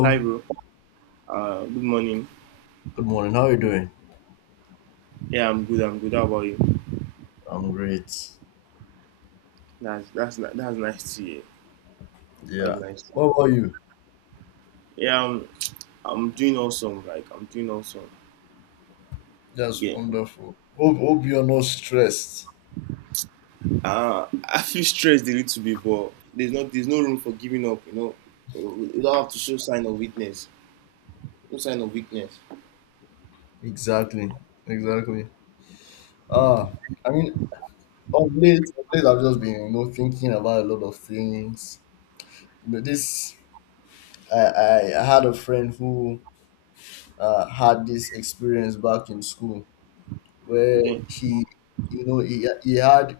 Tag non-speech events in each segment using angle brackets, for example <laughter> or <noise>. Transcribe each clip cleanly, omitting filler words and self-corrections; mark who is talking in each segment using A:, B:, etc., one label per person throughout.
A: Hi, bro. Good morning.
B: good morning. How are you doing?
A: Yeah, I'm good. I'm good. How about you?
B: I'm great.
A: That's nice to hear. That's
B: Yeah.
A: nice.
B: What about you?
A: Yeah, I'm doing awesome. Like I'm doing awesome.
B: That's
A: Yeah.
B: wonderful. Hope you're not stressed.
A: I feel stressed a little bit, but there's no room for giving up. We don't have to show sign of weakness. No sign of weakness.
B: Exactly. Exactly. Ah, I mean, of late, I've just been, you know, thinking about a lot of things. You know, this I had a friend who had this experience back in school where
A: Okay.
B: he, you know, he had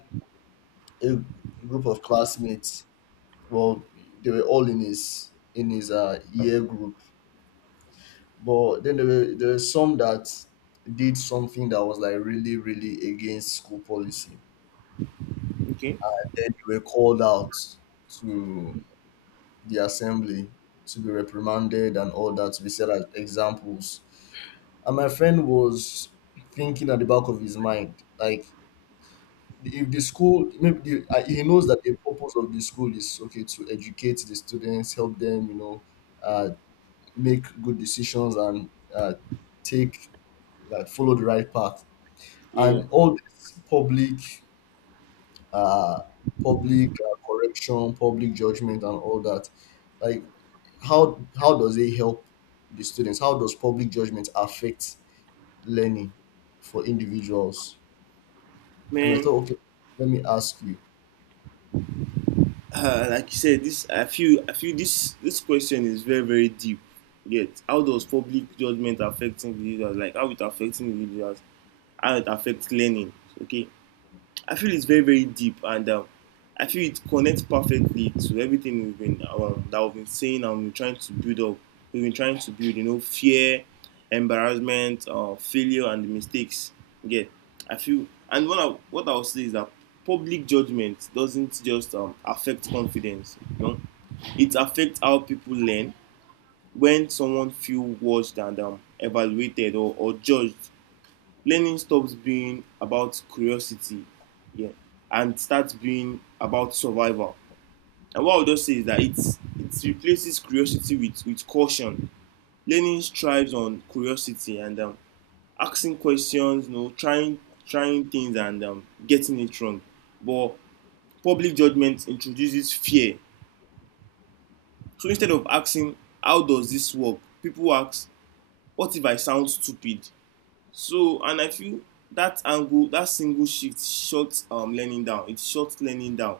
B: a group of classmates. Well, they were all in his year group. But then there were some that did something that was like really, really against school policy.
A: Okay.
B: Then they were called out to the assembly to be reprimanded and all that, to be set as examples. And my friend was thinking at the back of his mind, like, if the school maybe the, he knows that the purpose of the school is, okay, to educate the students, help them, uh, make good decisions and take like follow the right path,
A: Yeah.
B: and all this public uh public correction, public judgment and all that, like how does it help the students? How does public judgment affect learning for individuals? And I
A: Man,
B: thought, okay, let me ask you.
A: like you said, this I feel this question is very very deep. Yet, how does public judgment affect individuals? Like how it affects individuals? How it affects learning. Okay, I feel it's very very deep, and I feel it connects perfectly to everything we've been saying, and we're trying to build up. We've been trying to build fear, embarrassment, failure, and the mistakes. Yeah, I feel, and what I'll say is that public judgment doesn't just affect confidence. It affects how people learn when someone feels watched and evaluated or judged. Learning stops being about curiosity, yeah, and starts being about survival. And what I would just say is that it replaces curiosity with caution. Learning strives on curiosity and asking questions, you know, trying things and getting it wrong. But public judgment introduces fear. So instead of asking, how does this work? People ask, what if I sound stupid? So, and I feel that angle, that single shift shuts learning down. It shuts learning down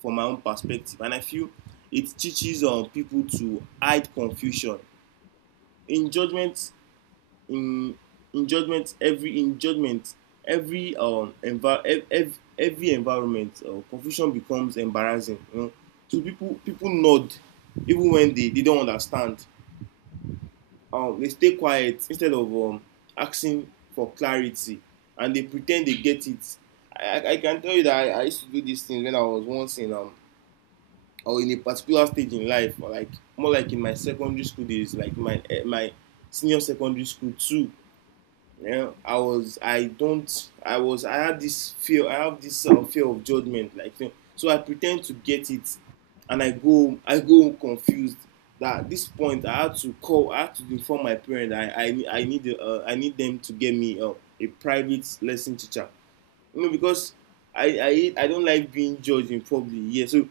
A: from my own perspective. And I feel it teaches people to hide confusion. In judgment, in, in judgment, every environment, confusion becomes embarrassing. You know? So people nod even when they don't understand. They stay quiet instead of asking for clarity, and they pretend they get it. Can tell you that I used to do these things when I was once in or in a particular stage in life, or like more like in my secondary school days, like my senior secondary school too. Yeah, I was. I don't. I was. I had this fear. I have this fear of judgment. Like, so I pretend to get it, and I go. I go confused. That at this point, I had to call. I had to inform my parents. I need. I need them to get me a private lesson teacher, no, because I don't like being judged in public. Yeah, so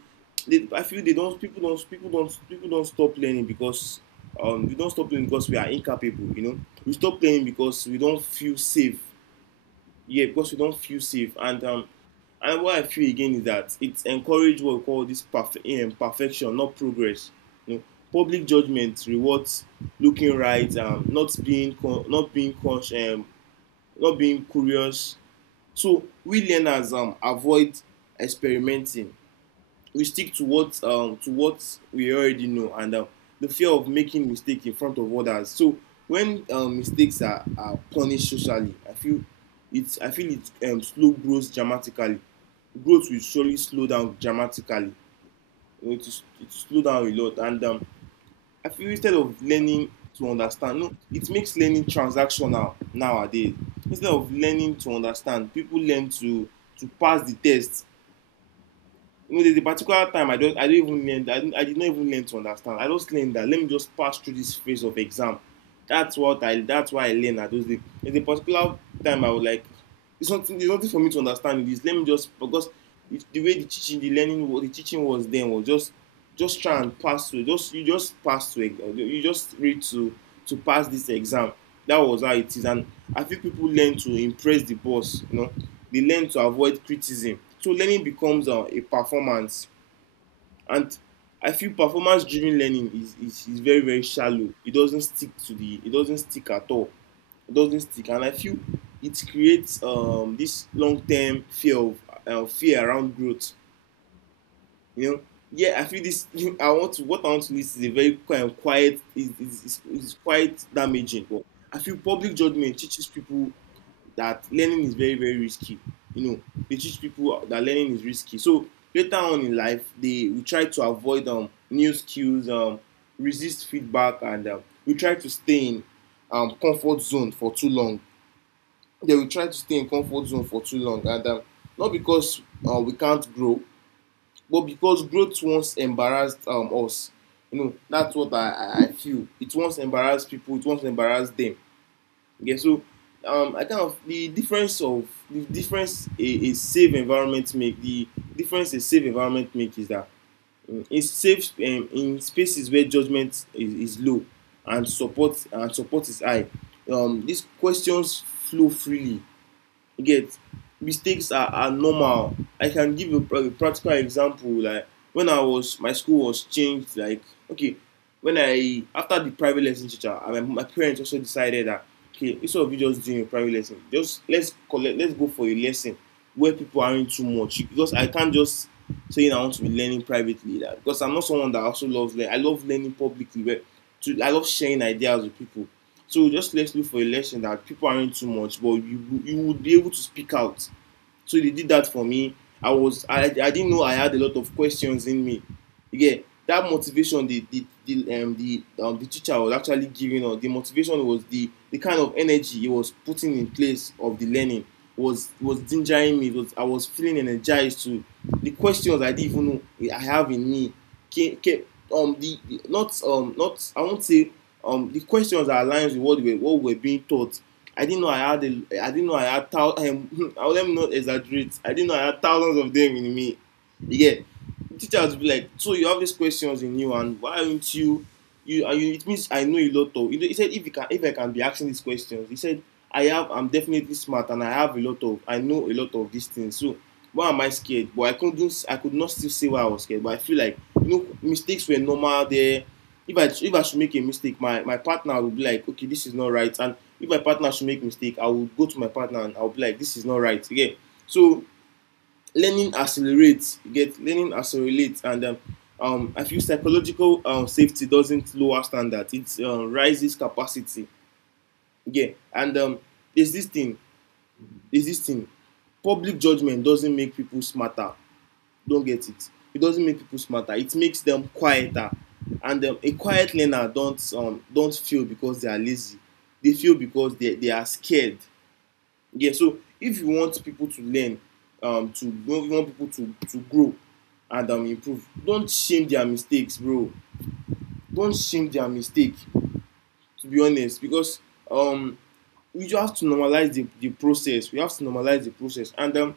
A: they, I feel they don't people don't stop learning because we don't stop learning because we are incapable. We stop learning because we don't feel safe. Yeah, because we don't feel safe. And what I feel again is that it encourages what we call this perfect imperfection, not progress. You know, Public judgment rewards looking right, not being not being conscious, not being curious, so we learners avoid experimenting. We stick to what we already know, and the fear of making mistakes in front of others. So when mistakes are punished socially, I feel it. I feel it slow growth dramatically. Growth will surely slow down dramatically. it it will slow down a lot, and I feel instead of learning to understand, no, it makes learning transactional nowadays. Instead of learning to understand, people learn to pass the test. There's a particular time I don't even learn. I did not even learn to understand. I just learned that, let me just pass through this phase of exam. That's what I. That's why I learned at those days. There's a particular time I was like, it's nothing. There's nothing for me to understand in this. Let me just, because the way the teaching was then was just try and pass through. Just You just pass through. You just read to pass this exam. That was how it is, and I think people learn to impress the boss. They learn to avoid criticism, so learning becomes a performance. And I feel performance driven learning is very very shallow. It doesn't stick to the it doesn't stick at all. It doesn't stick. And I feel it creates this long term fear around growth, you know. Yeah, I feel this <laughs> I want to what I want to list is a very quiet. Quiet is quite damaging, but I feel public judgment teaches people that learning is very very risky. you know they teach people that learning is risky. So later on in life, they we try to avoid new skills, resist feedback, and we try to stay in comfort zone for too long. They will try to stay in comfort zone for too long, and not because we can't grow, but because growth once embarrassed us. You know, that's what I feel. It once embarrassed people. It once embarrassed them. Okay, so I kind of the difference a safe environment make is that in safe in spaces where judgment is low, and support is high, these questions flow freely. You get mistakes are normal. I can give a practical example. Like when I was my school was changed. Like okay, when I after the private lesson teacher, my parents also decided that, okay, instead of you just doing a private lesson, let's go for a lesson where people aren't too much, because I can't just saying I want to be learning privately, that because I'm not someone that also loves learning. I love learning publicly where to I love sharing ideas with people. So just let's look for a lesson that people aren't too much, but you would be able to speak out. So they did that for me. I didn't know I had a lot of questions in me. Again, that motivation the teacher was actually giving us the motivation, was the kind of energy he was putting in place of the learning was gingering me. It was I was feeling energized to the questions I didn't even know I have in me. Came, came, um the, not not I won't say the questions are aligned with what we were being taught. I didn't know I had a, I didn't know I had thou, I'll <laughs> let me not exaggerate. I didn't know I had thousands of them in me. Yeah. Teachers will be like, so you have these questions in you, and why aren't you? You, it means I know a lot of. He said, if I can be asking these questions, he said, I'm definitely smart, and I know a lot of these things. So why am I scared? But I could not still say why I was scared. But I feel like mistakes were normal there. If I should make a mistake, my partner will be like, okay, this is not right. And if my partner should make a mistake, I will go to my partner, and I'll be like, this is not right. Again, so learning accelerates. You get learning accelerates, and I feel psychological safety doesn't lower standards. It rises capacity. Again, and there's this thing. There's this thing. Public judgment doesn't make people smarter, don't get it. It doesn't make people smarter. It makes them quieter. And a quiet learner don't feel because they are lazy. They feel because they are scared. Yeah. So if you want people to learn, to you want people to grow and improve, don't shame their mistakes, bro. Don't shame their mistake. To be honest, because um, we just have to normalize the process. We have to normalize the process. And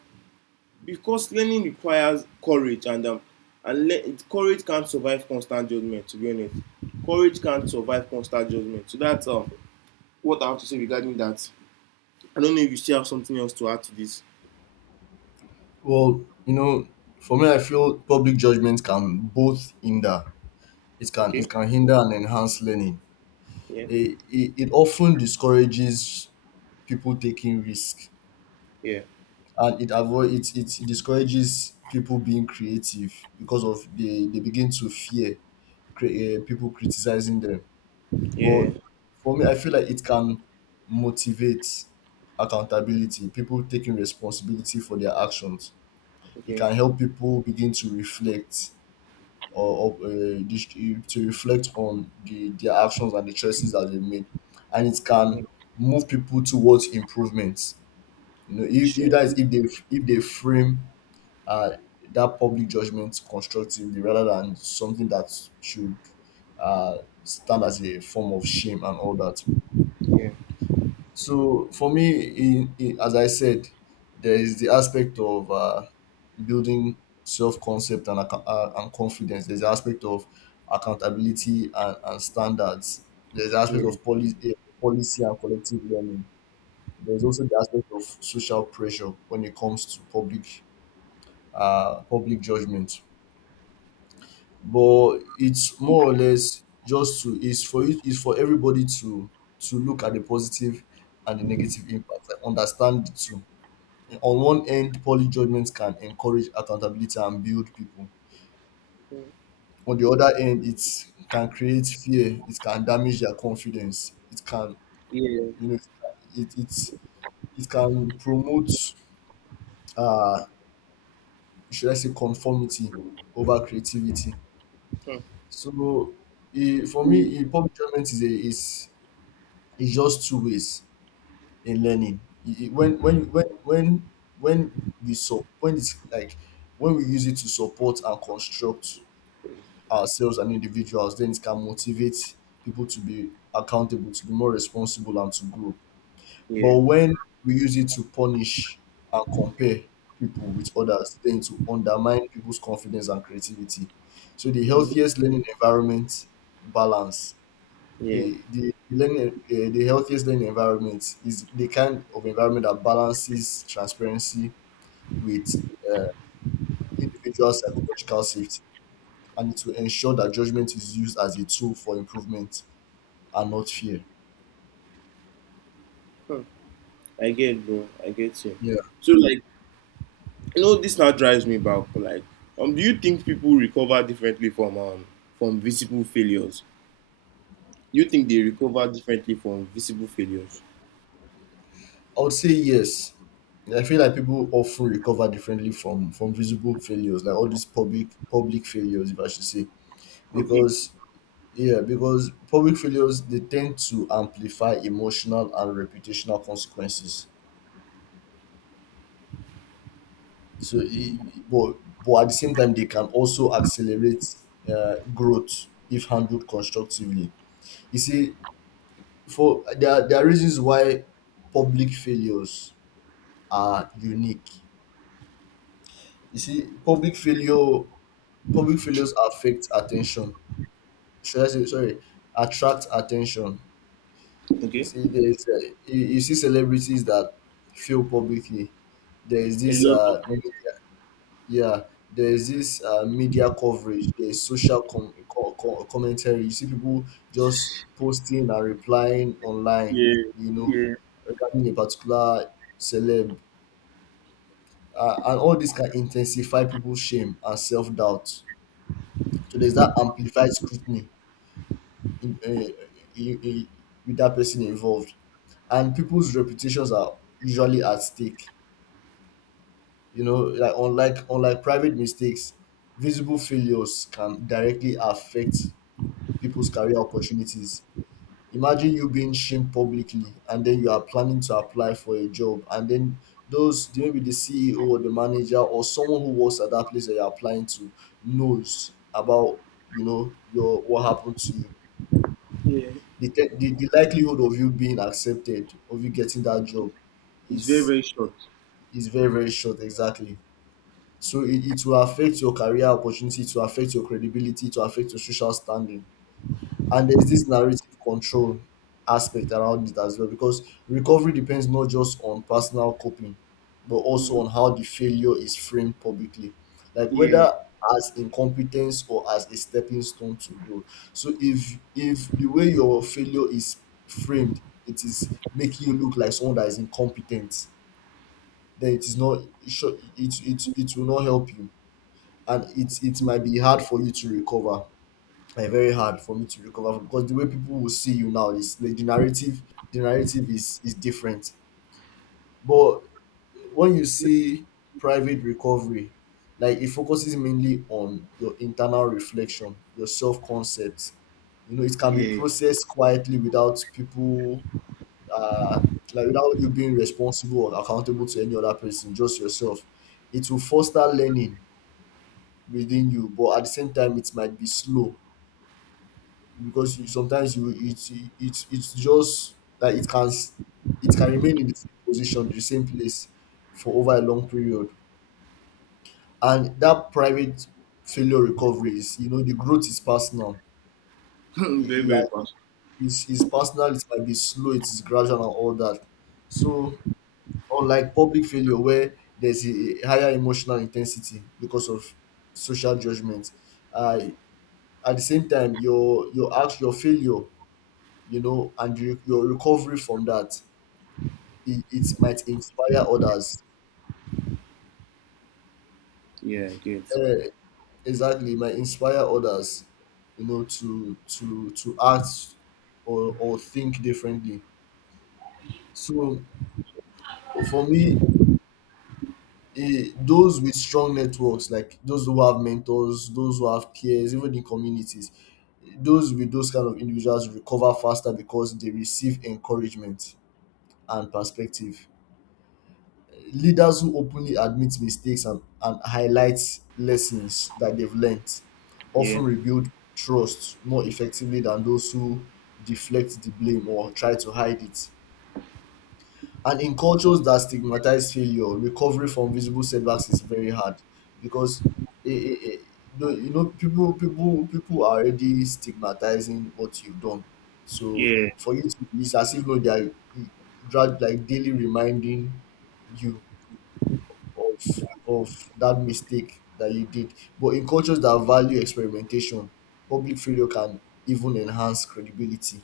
A: because learning requires courage and courage can't survive constant judgment, to be honest. Courage can't survive constant judgment, so that's what I have to say regarding that. I don't know if you still have something else to add to this.
B: Well, you know, for me, I feel public judgment can both hinder — it can it
A: Okay.
B: can hinder and enhance learning.
A: Yeah,
B: It often discourages people taking risk,
A: yeah,
B: and it avoid it it discourages people being creative because of they begin to fear people criticizing them.
A: yeah.
B: But for me, I feel like it can motivate accountability, people taking responsibility for their actions. It
A: Okay.
B: can help people begin to reflect to reflect on their actions and the choices that they made, and it can
A: Mm.
B: move people towards improvements, you know, if that is,
A: Sure.
B: if they — if they frame uh, that public judgment constructively rather than something that should uh, stand as a form of shame and all that.
A: Yeah,
B: So for me, as I said, there is the aspect of building self-concept and, and confidence. There's the aspect of accountability and standards. There's the aspect
A: yeah,
B: of policy, policy and collective learning. There's also the aspect of social pressure when it comes to public public judgment. But it's more or less just to — it's for you, it's for everybody to look at the positive and the negative impact and understand the two. On one end, poly judgments can encourage accountability and build people. On the other end, it can create fear. It can damage their confidence. It can,
A: yeah.
B: you know, it can promote, uh, should I say, conformity over creativity.
A: Hmm.
B: So, for me, public judgment is a is — it's just two ways in learning. It- it- when we so when it's like When we use it to support and construct ourselves and individuals, then it can motivate people to be accountable, to be more responsible, and to grow.
A: Yeah.
B: But when we use it to punish and compare people with others, then to undermine people's confidence and creativity. So the
A: Mm.
B: healthiest learning environment balance —
A: Yeah,
B: the healthiest learning environment is the kind of environment that balances transparency with uh, individual psychological safety, and to ensure that judgment is used as a tool for improvement and not fear.
A: I get, bro, I get you.
B: Yeah,
A: So like, you know, this now drives me back, like, do you think people recover differently from visible failures? You think they recover differently from visible failures?
B: I would say yes. I feel like people often recover differently from visible failures, like all these public public failures, if I should say,
A: Okay.
B: because yeah, because public failures, they tend to amplify emotional and reputational consequences. so i- i- but but at the same time, they can also accelerate growth if handled constructively. You see, for there are reasons why public failures are unique. You see, public failure — public failures affect attention, should I say, sorry, attract attention. You
A: Okay.
B: see there's you, you see celebrities that fail publicly. There is
A: A
B: this
A: lot of them.
B: yeah, there is this media coverage. There is social commentary. You see people just posting and replying online,
A: Yeah.
B: you know,
A: Yeah.
B: regarding a particular celeb, and all this can intensify people's shame and self doubt. So there's that amplified scrutiny in, uh, in, in, with that person involved, and people's reputations are usually at stake. You know, like unlike private mistakes, visible failures can directly affect people's career opportunities. Imagine you being shamed publicly, and then you are planning to apply for a job, and then those — maybe the CEO or the manager or someone who works at that place that you're applying to knows about — you know, your — what happened to you.
A: Yeah.
B: The likelihood of you being accepted, of you getting that job
A: It's very,
B: is
A: very short.
B: is very, very short, exactly. So it will affect your career opportunity, to affect your credibility, to affect your social standing. And there's this narrative control aspect around it as well, because recovery depends not just on personal coping but also
A: Mm.
B: on how the failure is framed publicly, like
A: Yeah.
B: whether as incompetence or as a stepping stone to grow. So if the way your failure is framed, it is making you look like someone that is incompetent, then it is not — it, it will not help you, and it might be hard for you to recover, very hard for me to recover from, because the way people will see you now is like the narrative — the narrative is different. But when you see private recovery, like it focuses mainly on your internal reflection, your self-concept, you know, it can be
A: Yeah.
B: processed quietly without people uh like without you being responsible or accountable to any other person, just yourself. It will foster learning within you, but at the same time it might be slow, because you — sometimes you — it's just like it can it can remain in the same position, the same place for over a long period. And that private failure recovery is, you know, the growth is personal.
A: <laughs>
B: you,
A: Very,
B: you are,
A: very fast.
B: it's personal, it might be slow, it's gradual and all that. So unlike public failure, where there's a higher emotional intensity because of social judgment, uh, at the same time your — your act — your failure, you know, and you — your recovery from that, it might inspire others.
A: Yeah, I get.
B: Eh, exactly, it might inspire others, you know, to to act or think differently. So for me, those with strong networks, like those who have mentors, those who have peers, even in communities, those with those kind of individuals recover faster because they receive encouragement and perspective. Leaders who openly admit mistakes and highlight lessons that they've learned
A: Yeah.
B: often rebuild trust more effectively than those who deflect the blame or try to hide it. And in cultures that stigmatize failure, recovery from visible setbacks is very hard because eh eh eh. You know, people are already stigmatizing what you've done. So
A: Yeah.
B: for you to — it's as if though they are eh, grad — like daily reminding you of that mistake that you did. But in cultures that value experimentation, public failure can even enhance credibility.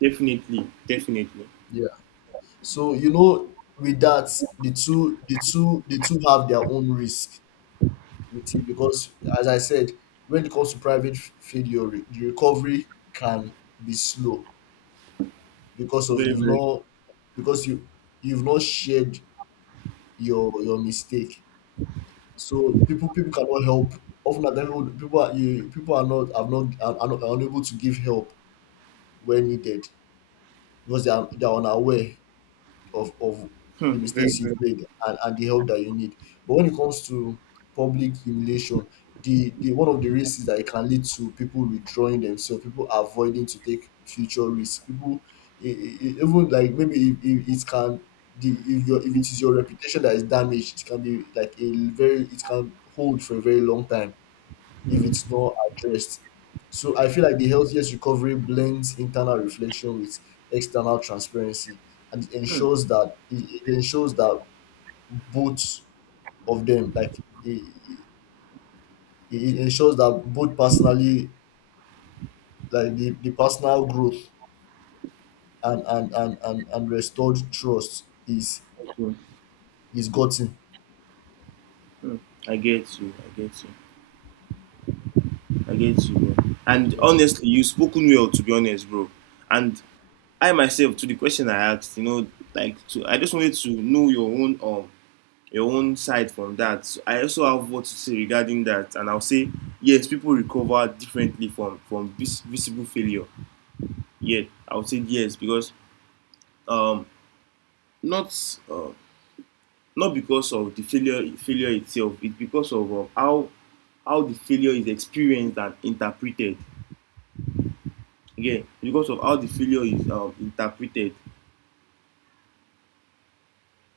A: Definitely. Definitely.
B: Yeah. So you know, with that, the two have their own risk with it, because, as I said, when it comes to private failure, the recovery can be slow because of —
A: Very,
B: you've
A: very.
B: not — because you — you've not shared your mistake. So people cannot help. Often at times, people are not — have not are, are not — are unable to give help where needed, because they are unaware of
A: <laughs>
B: the
A: Very,
B: mistakes
A: very.
B: you've made and the help that you need. But when it comes to public humiliation, the one of the risks is that it can lead to people withdrawing themselves, people avoiding to take future risks, people even like, maybe if it can — the if your — if it is your reputation that is damaged, it can be like a very — it can hold for a very long time if
A: Mm.
B: it's not addressed. So I feel like the healthiest recovery blends internal reflection with external transparency, and it
A: Mm.
B: ensures that — it ensures that both of them, like — it it ensures that both personally, like the personal growth and and restored trust
A: Okay.
B: is gotten.
A: Mm. I get you. I get you. I get you, bro. And honestly, you spoken well, to be honest, bro. And I myself, to the question I asked, you know, like, to, I just wanted to know your own side from that. So I also have what to say regarding that, and I'll say yes, people recover differently from visible failure. Yet I would say yes because um, not, uh, not because of the failure itself, it's because of how the failure is experienced and interpreted. Again, because of how the failure is interpreted.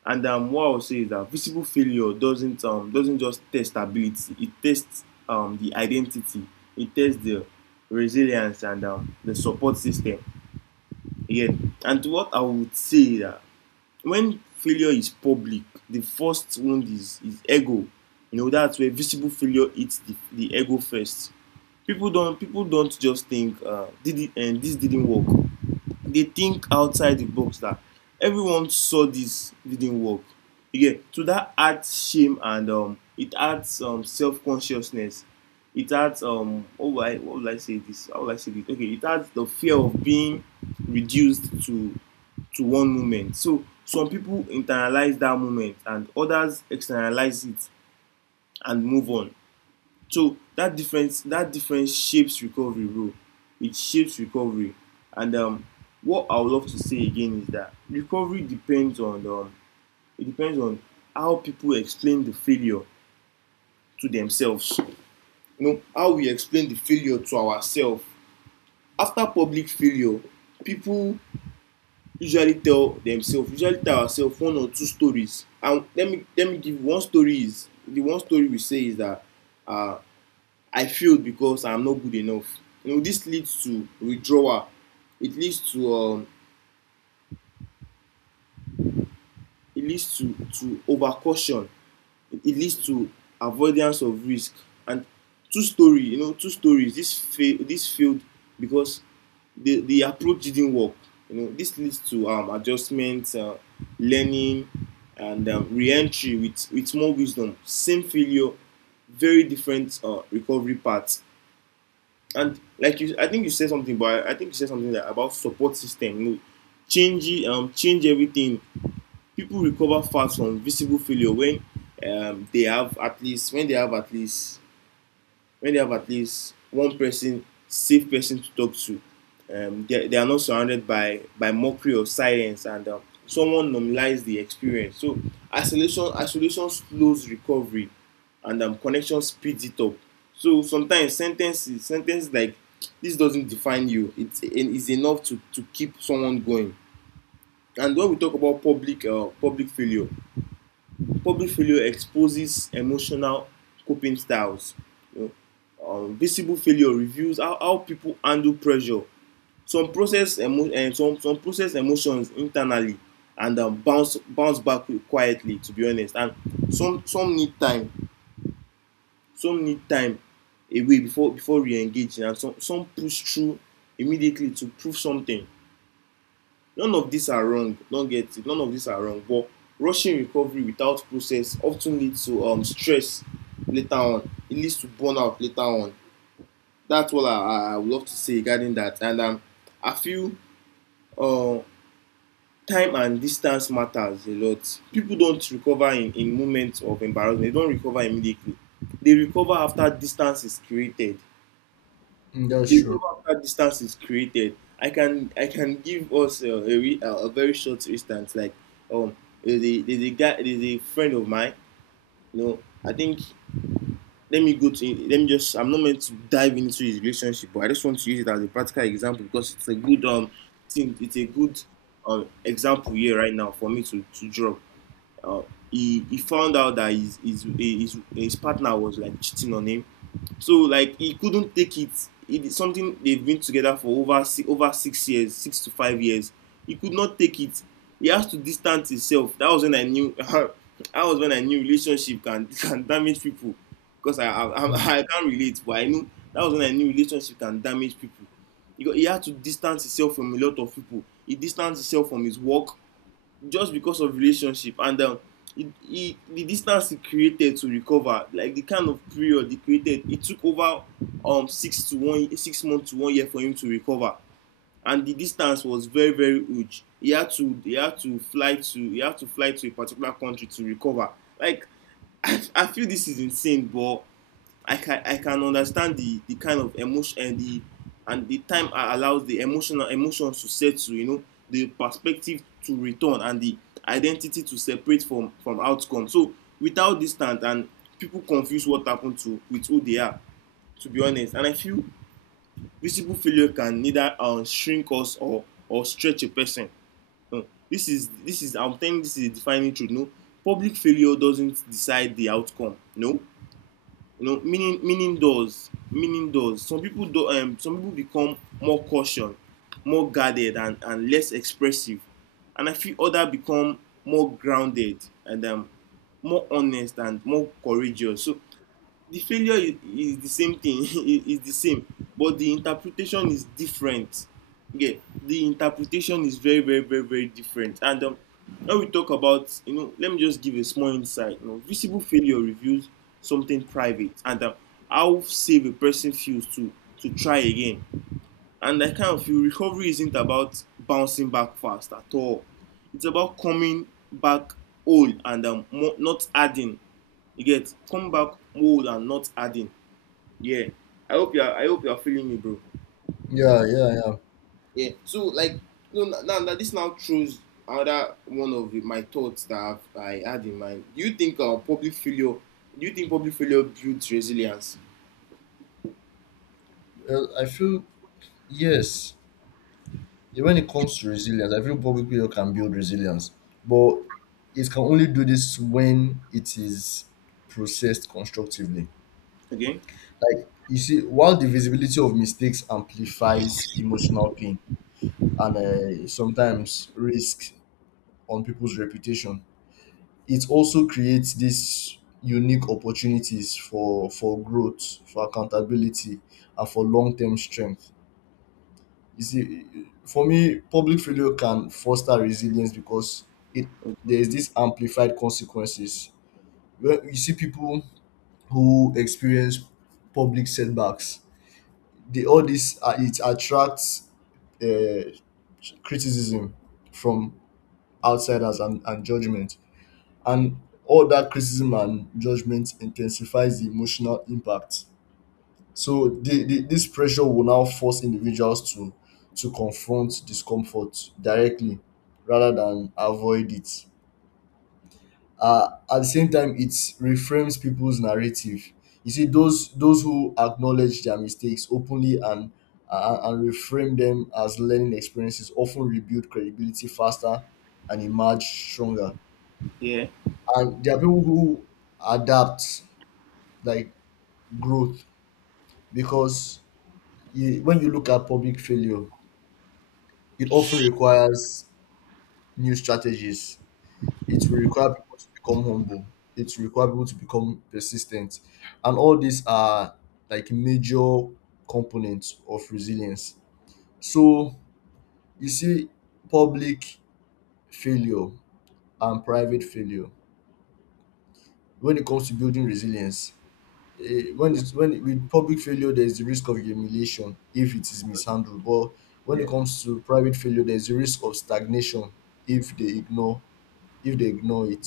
A: And what I'll say is that visible failure doesn't just test ability; it tests the identity, it tests the resilience and the support system. Again, and what I would say is that when failure is public, the first wound is ego. You know, that's where visible failure hits the ego first. People don't just think did it and this didn't work. They think outside the box that everyone saw this didn't work. Again, so that adds shame and it adds self-consciousness. It adds oh, why? I, what would I say this, how would I say this, okay, it adds the fear of being reduced to one moment. So some people internalize that moment and others externalize it and move on. So that difference, that difference shapes recovery role. It shapes recovery. And what I would love to say again is that recovery depends on it depends on how people explain the failure to themselves. You know, how we explain the failure to ourselves after public failure, people usually tell themselves, usually tell ourselves one or two stories. And let me give one story. Is the one story we say is that uh, I failed because I'm not good enough. You know, this leads to withdrawal. It leads to um, it leads to overcaution. It leads to avoidance of risk. And two story, you know, two stories. This fail, this failed because the approach didn't work. You know, this leads to adjustment, learning, and re-entry with more wisdom. Same failure, very different recovery paths. And like you, I think you said something, but I think you said something that about support system. You know, change change everything. People recover fast from visible failure when they have at least, when they have at least, when they have at least one person, safe person to talk to, they are not surrounded by mockery or silence, and someone normalizes the experience. So isolation, isolation slows recovery and connection speeds it up. So sometimes sentences, sentences like, this doesn't define you. It's enough to keep someone going. And when we talk about public failure, public failure exposes emotional coping styles. You know, visible failure reveals how people handle pressure. Some process emotions internally and bounce back quietly. To be honest, and some, need time. Some need time away before re-engaging, and some, push through immediately to prove something. None of these are wrong, don't get it, none of these are wrong, but rushing recovery without process of ten leads to stress later on, it leads to burnout later on. That's all I would love to say regarding that. And I feel uh, time and distance matters a lot. People don't recover in moments of embarrassment, they don't recover immediately, they recover after distance is created.
B: Mm, that's
A: The
B: true.
A: rule after distance is created, I can give us a very short instance. Like, um, there's a guy, there's a friend of mine. You know, I think, let me go to, let me just, I'm not meant to dive into his relationship, but I just want to use it as a practical example because it's a good thing. It's a good example here right now for me to draw. Uh, he, found out that his, his partner was like cheating on him, so like he couldn't take it. It is something they've been together for over 6 years, 6 to 5 years. He could not take it. He has to distance himself. That was when I knew. <laughs> That was when I knew relationship can <laughs> can damage people. Because I <laughs>
B: Mm.
A: I can't relate, but I knew that was when I knew relationship can damage people. He had to distance himself from a lot of people. He distanced himself from his work just because of relationship, and he, the distance he created to recover, like, the kind of period he created, it took over 6 months to one year for him to recover, and the distance was very, very huge. He had to fly to a particular country to recover, like, <laughs> I feel this is insane, but I can understand the kind of emotion and the, time I allows the emotional emotions to settle, you know, the perspective to return, and the identity to separate from outcome. So without distance, and people confuse what happened to with who they are, to be honest. And I feel visible failure can neither shrink us or stretch a person. No. This is, I'm telling, this is a defining truth. No, public failure doesn't decide the outcome. No, you know, meaning does, some people become more cautious, more guarded, and less expressive, and I feel others become more grounded and more honest and more courageous. So the failure is the same thing, <laughs> is the same, but the interpretation is different. Okay, the interpretation is very, very, very, very different. And when we talk about, you know, let me just give a small insight, you know, visible failure reveals something private, and how safe a person feels to try again. And I kind of feel recovery isn't about bouncing back fast at all, it's about coming back whole and not adding. You get, come back whole and not adding. Yeah. I hope you're feeling me, bro.
B: Yeah, yeah, yeah.
A: Yeah. So like, no, now this now throws another my thoughts that I had in mind. Do you think public failure? Do you think public failure builds resilience?
B: Well, I feel yes. Yeah, when it comes to resilience, I feel public people can build resilience, but it can only do this when it is processed constructively.
A: Okay?
B: Like you see, while the visibility of mistakes amplifies emotional pain and sometimes risk on people's reputation, it also creates these unique opportunities for growth, for accountability, and for long term strength. You see, for me, public failure can foster resilience because it there is this amplified consequences. When you see people who experience public setbacks, they all this it attracts uh, criticism from outsiders and judgment, and all that criticism and judgment intensifies the emotional impact. So this pressure will now force individuals to confront discomfort directly rather than avoid it. At the same time, it reframes people's narrative. You see, those who acknowledge their mistakes openly and reframe them as learning experiences often rebuild credibility faster and emerge stronger.
A: Yeah.
B: And there are people who adapt like growth, because you, when you look at public failure, it often requires new strategies. It will require people to become humble. It will require people to become persistent. And all these are like major components of resilience. So you see public failure and private failure when it comes to building resilience. When it's — when with public failure, there is the risk of humiliation if it is mishandled. But when it
A: Yeah.
B: comes to private failure, there is the risk of stagnation if they ignore — if they ignore it.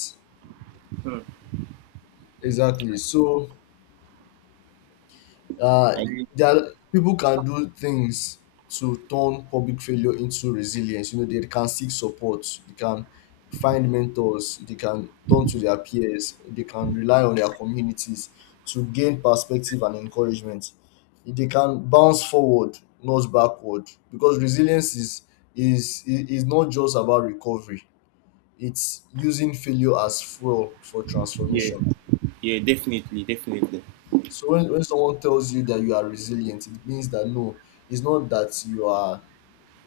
B: Exactly. So uh,
A: Like.
B: there are, people can do things to turn public failure into resilience. You know, they can seek support, they can find mentors, they can turn to their peers, they can rely on their communities to gain perspective and encouragement. They can bounce forward, not backward, because resilience is — is not just about recovery. It's using failure as fuel for
A: Yeah.
B: transformation.
A: Yeah, definitely, definitely.
B: So when someone tells you that you are resilient, it means that, no, it's not that you are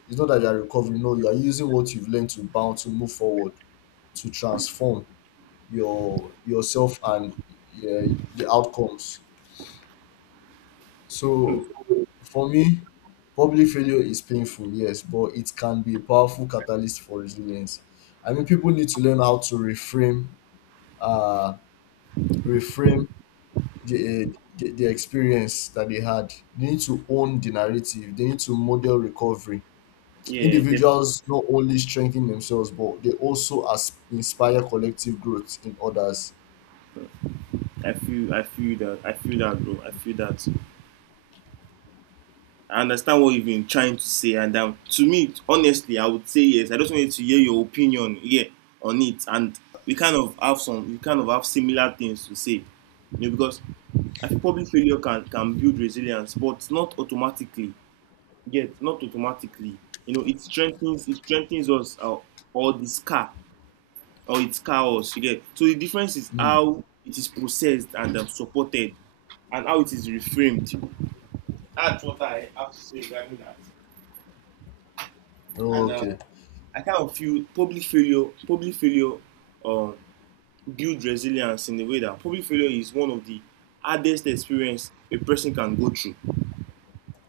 B: it's not that you are recovering. No, you are using what you've learned to bounce — to move forward, to transform your — yourself and yeah the outcomes.
A: Hmm.
B: So for me, public failure is painful, yes, but it can be a powerful catalyst for resilience. I mean, people need to learn how to reframe, uh, reframe the, the experience that they had. They need to own the narrative. They need to model recovery.
A: Yeah, definitely.
B: Individuals not only strengthen themselves, but they also as inspire collective growth in others.
A: I feel that, bro. I feel that. I understand what you've been trying to say, and to me, honestly, I would say yes. I just wanted to hear your opinion, yeah, on it, and we kind of have some, we kind of have similar things to say, you know, because I think public failure can build resilience, but not automatically. Yet, not automatically. You know, it strengthens us, or the scar, or it scar us. You get, so the difference is
B: Hmm.
A: how it is processed and supported, and how it is reframed. That's what I have to say regarding that. And
B: Oh, okay.
A: I kind of feel public failure um, builds resilience in a way, that public failure is one of the hardest experience a person can go through.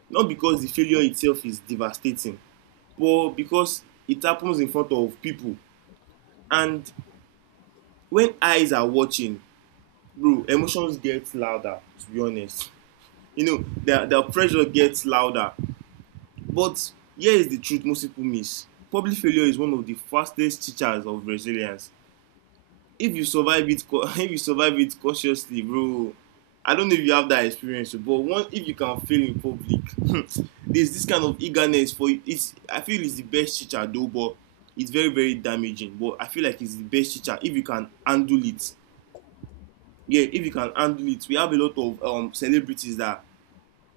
A: Not because the failure itself is devastating, but because it happens in front of people. And when eyes are watching, bro, emotions get louder, to be honest. You know, the pressure gets louder. But here is the truth most people miss. Public failure is one of the fastest teachers of resilience. If you survive it, <laughs> if you survive it cautiously, bro, I don't know if you have that experience, but one, if you can fail in public, <laughs> there's this kind of eagerness for it. It's, I feel it's the best teacher though, but it's very, very damaging. But I feel like it's the best teacher if you can handle it. Yeah, if you can handle it, we have a lot of celebrities that,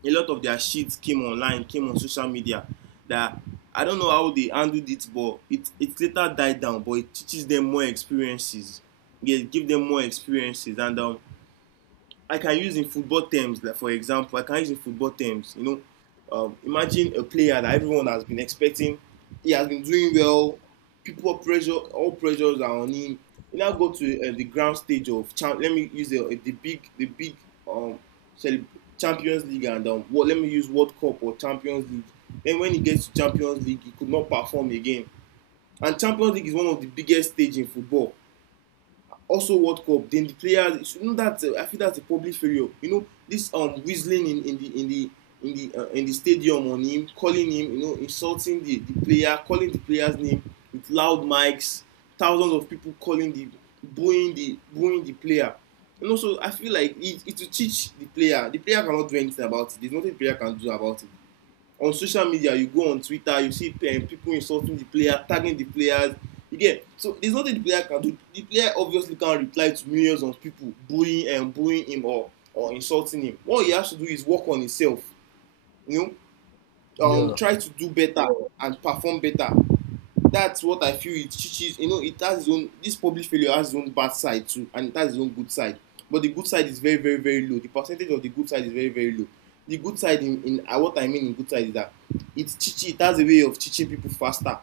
A: a lot of their shit came online, came on social media. That I don't know how they handled it, but it later died down. But it teaches them more experiences. Yeah, give them more experiences, and I can use in football terms, like for example, I can use in football terms, imagine a player that everyone has been expecting, he has been doing well, people pressure, all pressures are on him. You now go to the ground stage of, let me use the big um, Champions League and let me use World Cup or Champions League. Then when he gets to Champions League, he could not perform again. And Champions League is one of the biggest stage in football, also World Cup. Then the players, you know that I feel that's a public failure. You know this Whistling in the in the in the in the stadium on him, calling him, you know, insulting the player, calling the player's name with loud mics, thousands of people calling the, booing the player. And also I feel like it will teach the player. The player cannot do anything about it. There is nothing the player can do about it. On social media, you go on Twitter, you see people insulting the player, tagging the players. You get? So there's nothing the player can do. The player obviously can't reply to millions of people bullying and, bullying him or insulting him. What he has to do is work on himself, you know,
B: Yeah.
A: try to do better and perform better. That's what I feel it teaches. You know, it has its own. This public failure has its own bad side too, and it has its own good side. But the good side is very, very, very low. The percentage of the good side is very, very low. The good side in what I mean in good side is that it teaches. It has a way of teaching people faster.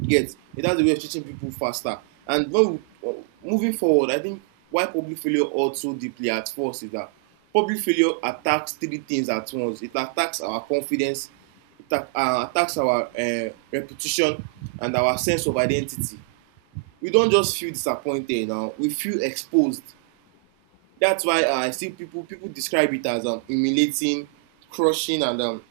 A: Yes, it has a way of teaching people faster. And we, uh, moving forward, I think why public failure also deeply at first is that public failure attacks three things at once. It attacks our confidence, attacks our reputation and our sense of identity. We don't just feel disappointed now, we feel exposed. That's why I see people describe it as humiliating, crushing, and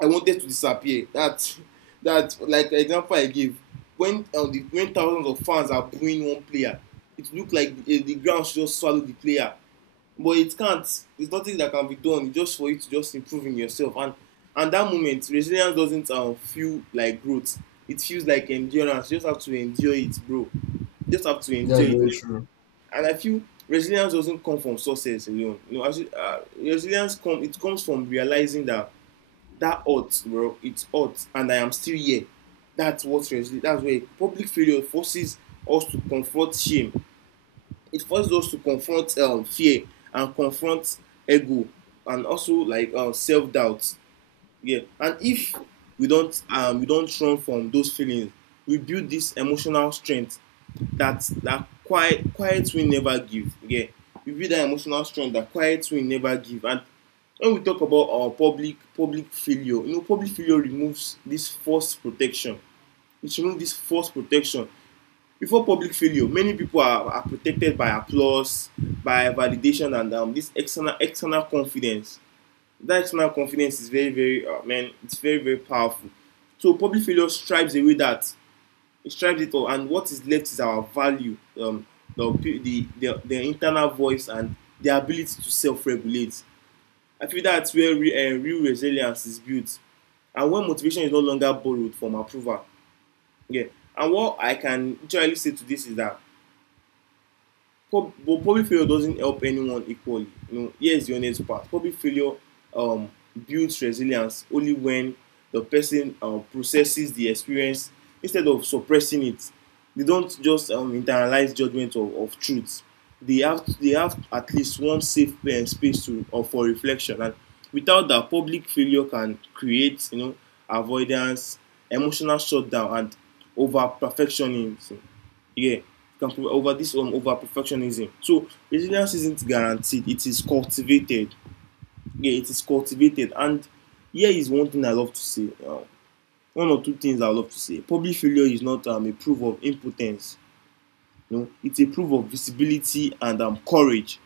A: I wanted to disappear. That, that, like the example I gave when when thousands of fans are booing one player, it looked like the ground should just swallow the player. But it can't. There's nothing that can be done. It's just for you to just improve in yourself. And that moment resilience doesn't feel like growth. It feels like endurance. You just have to endure it, bro. You just have to
B: That's
A: endure it.
B: very true.
A: And I feel resilience doesn't come from success alone. You know, actually, resilience come it comes from realizing that that hurt, bro. It's hurt, and I am still here. That's what resilience, that's where public failure forces us to confront shame. It forces us to confront fear and confront ego and also like self doubt. Yeah, and if we don't we don't run from those feelings, we build this emotional strength that quiet will never give. Yeah, we build that emotional strength that quiet will never give. And when we talk about our public failure, you know, public failure removes this false protection. It removes this false protection. Before public failure, many people are protected by applause, by validation and this external confidence. That external confidence is very, very, man it's very, very powerful. So public failure strips away that. It strips it all, and what is left is our value, the internal voice and the ability to self-regulate. I feel that's where real resilience is built, and when motivation is no longer borrowed from approval. Yeah. And what I can literally say to this is that prob- but probably failure doesn't help anyone equally. You know, here's the honest part. Probably failure um, builds resilience only when the person processes the experience instead of suppressing it. They don't just internalize judgment of truth. They have at least one safe space to or for reflection. And without that, public failure can create, you know, avoidance, emotional shutdown, and over perfectionism. Yeah, you can over this over perfectionism. So resilience isn't guaranteed, it is cultivated. Yeah, it is cultivated. And here is one thing I love to say, one or two things I love to say: public failure is not a proof of impotence. No, it's a proof of visibility and courage.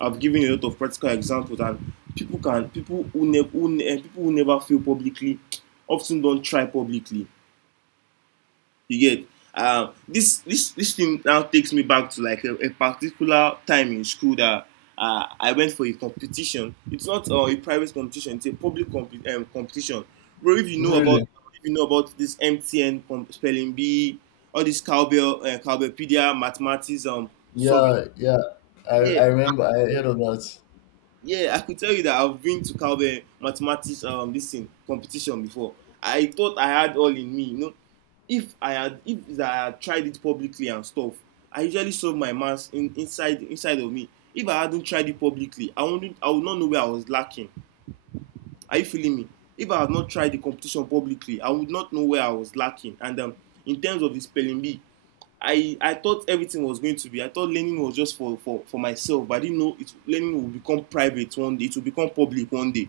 A: I've given a lot of practical examples. And people who never who, ne- people who never fail publicly often don't try publicly. You get? This this thing now takes me back to like a particular time in school that I went for a competition. It's not a private competition; it's a public competition. Bro,
B: Hmm, really.
A: if you know about this MTN spelling bee, all this cowbell, cowbellpedia, mathematics, solving.
B: Yeah. Yeah.
A: Yeah,
B: I remember I heard of that.
A: yeah, I could tell you that I've been to Cowbell mathematics this thing competition before. I thought I had all in me, you know. If I had tried it publicly and stuff, I usually solve my maths inside of me. If I hadn't tried it publicly, I would not know where I was lacking. Are you feeling me? If I had not tried the competition publicly, I would not know where I was lacking. And in terms of the spelling bee, I thought everything was going to be. I thought learning was just for myself, but I didn't know it. Learning will become private one day. It will become public one day.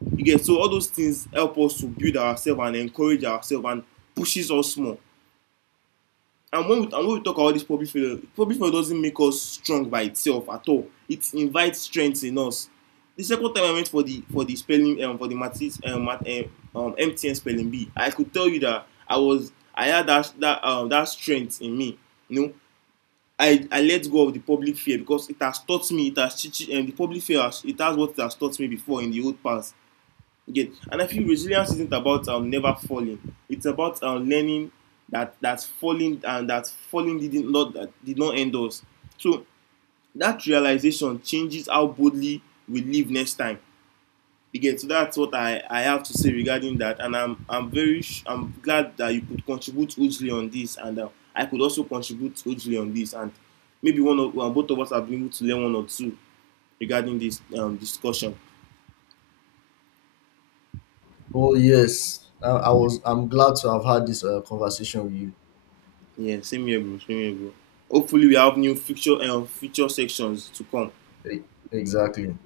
A: You get? So all those things help us to build ourselves and encourage ourselves and pushes us more. And and when we talk about this public failure doesn't make us strong by itself at all. It invites strength in us. The second time I went for the spelling for the math, MTN spelling bee, I could tell you that I had that that strength in me. You know, I let go of the public fear because it has taught me. It has and the public fear has, it has what it has taught me before in the old past again. And I feel resilience isn't about never falling. It's about learning that falling and that did not end us. So that realization changes how boldly we live next time again. So that's what I have to say regarding that. And I'm very, I'm glad that you could contribute hugely on this, and I could also contribute hugely on this. And maybe one of well, both of us have been able to learn one or two regarding this discussion.
B: Oh yes. I was — I'm glad to have had this conversation with you.
A: Yeah, same here, bro. Same here, bro. Hopefully we have new future sections to come.
B: E- Exactly.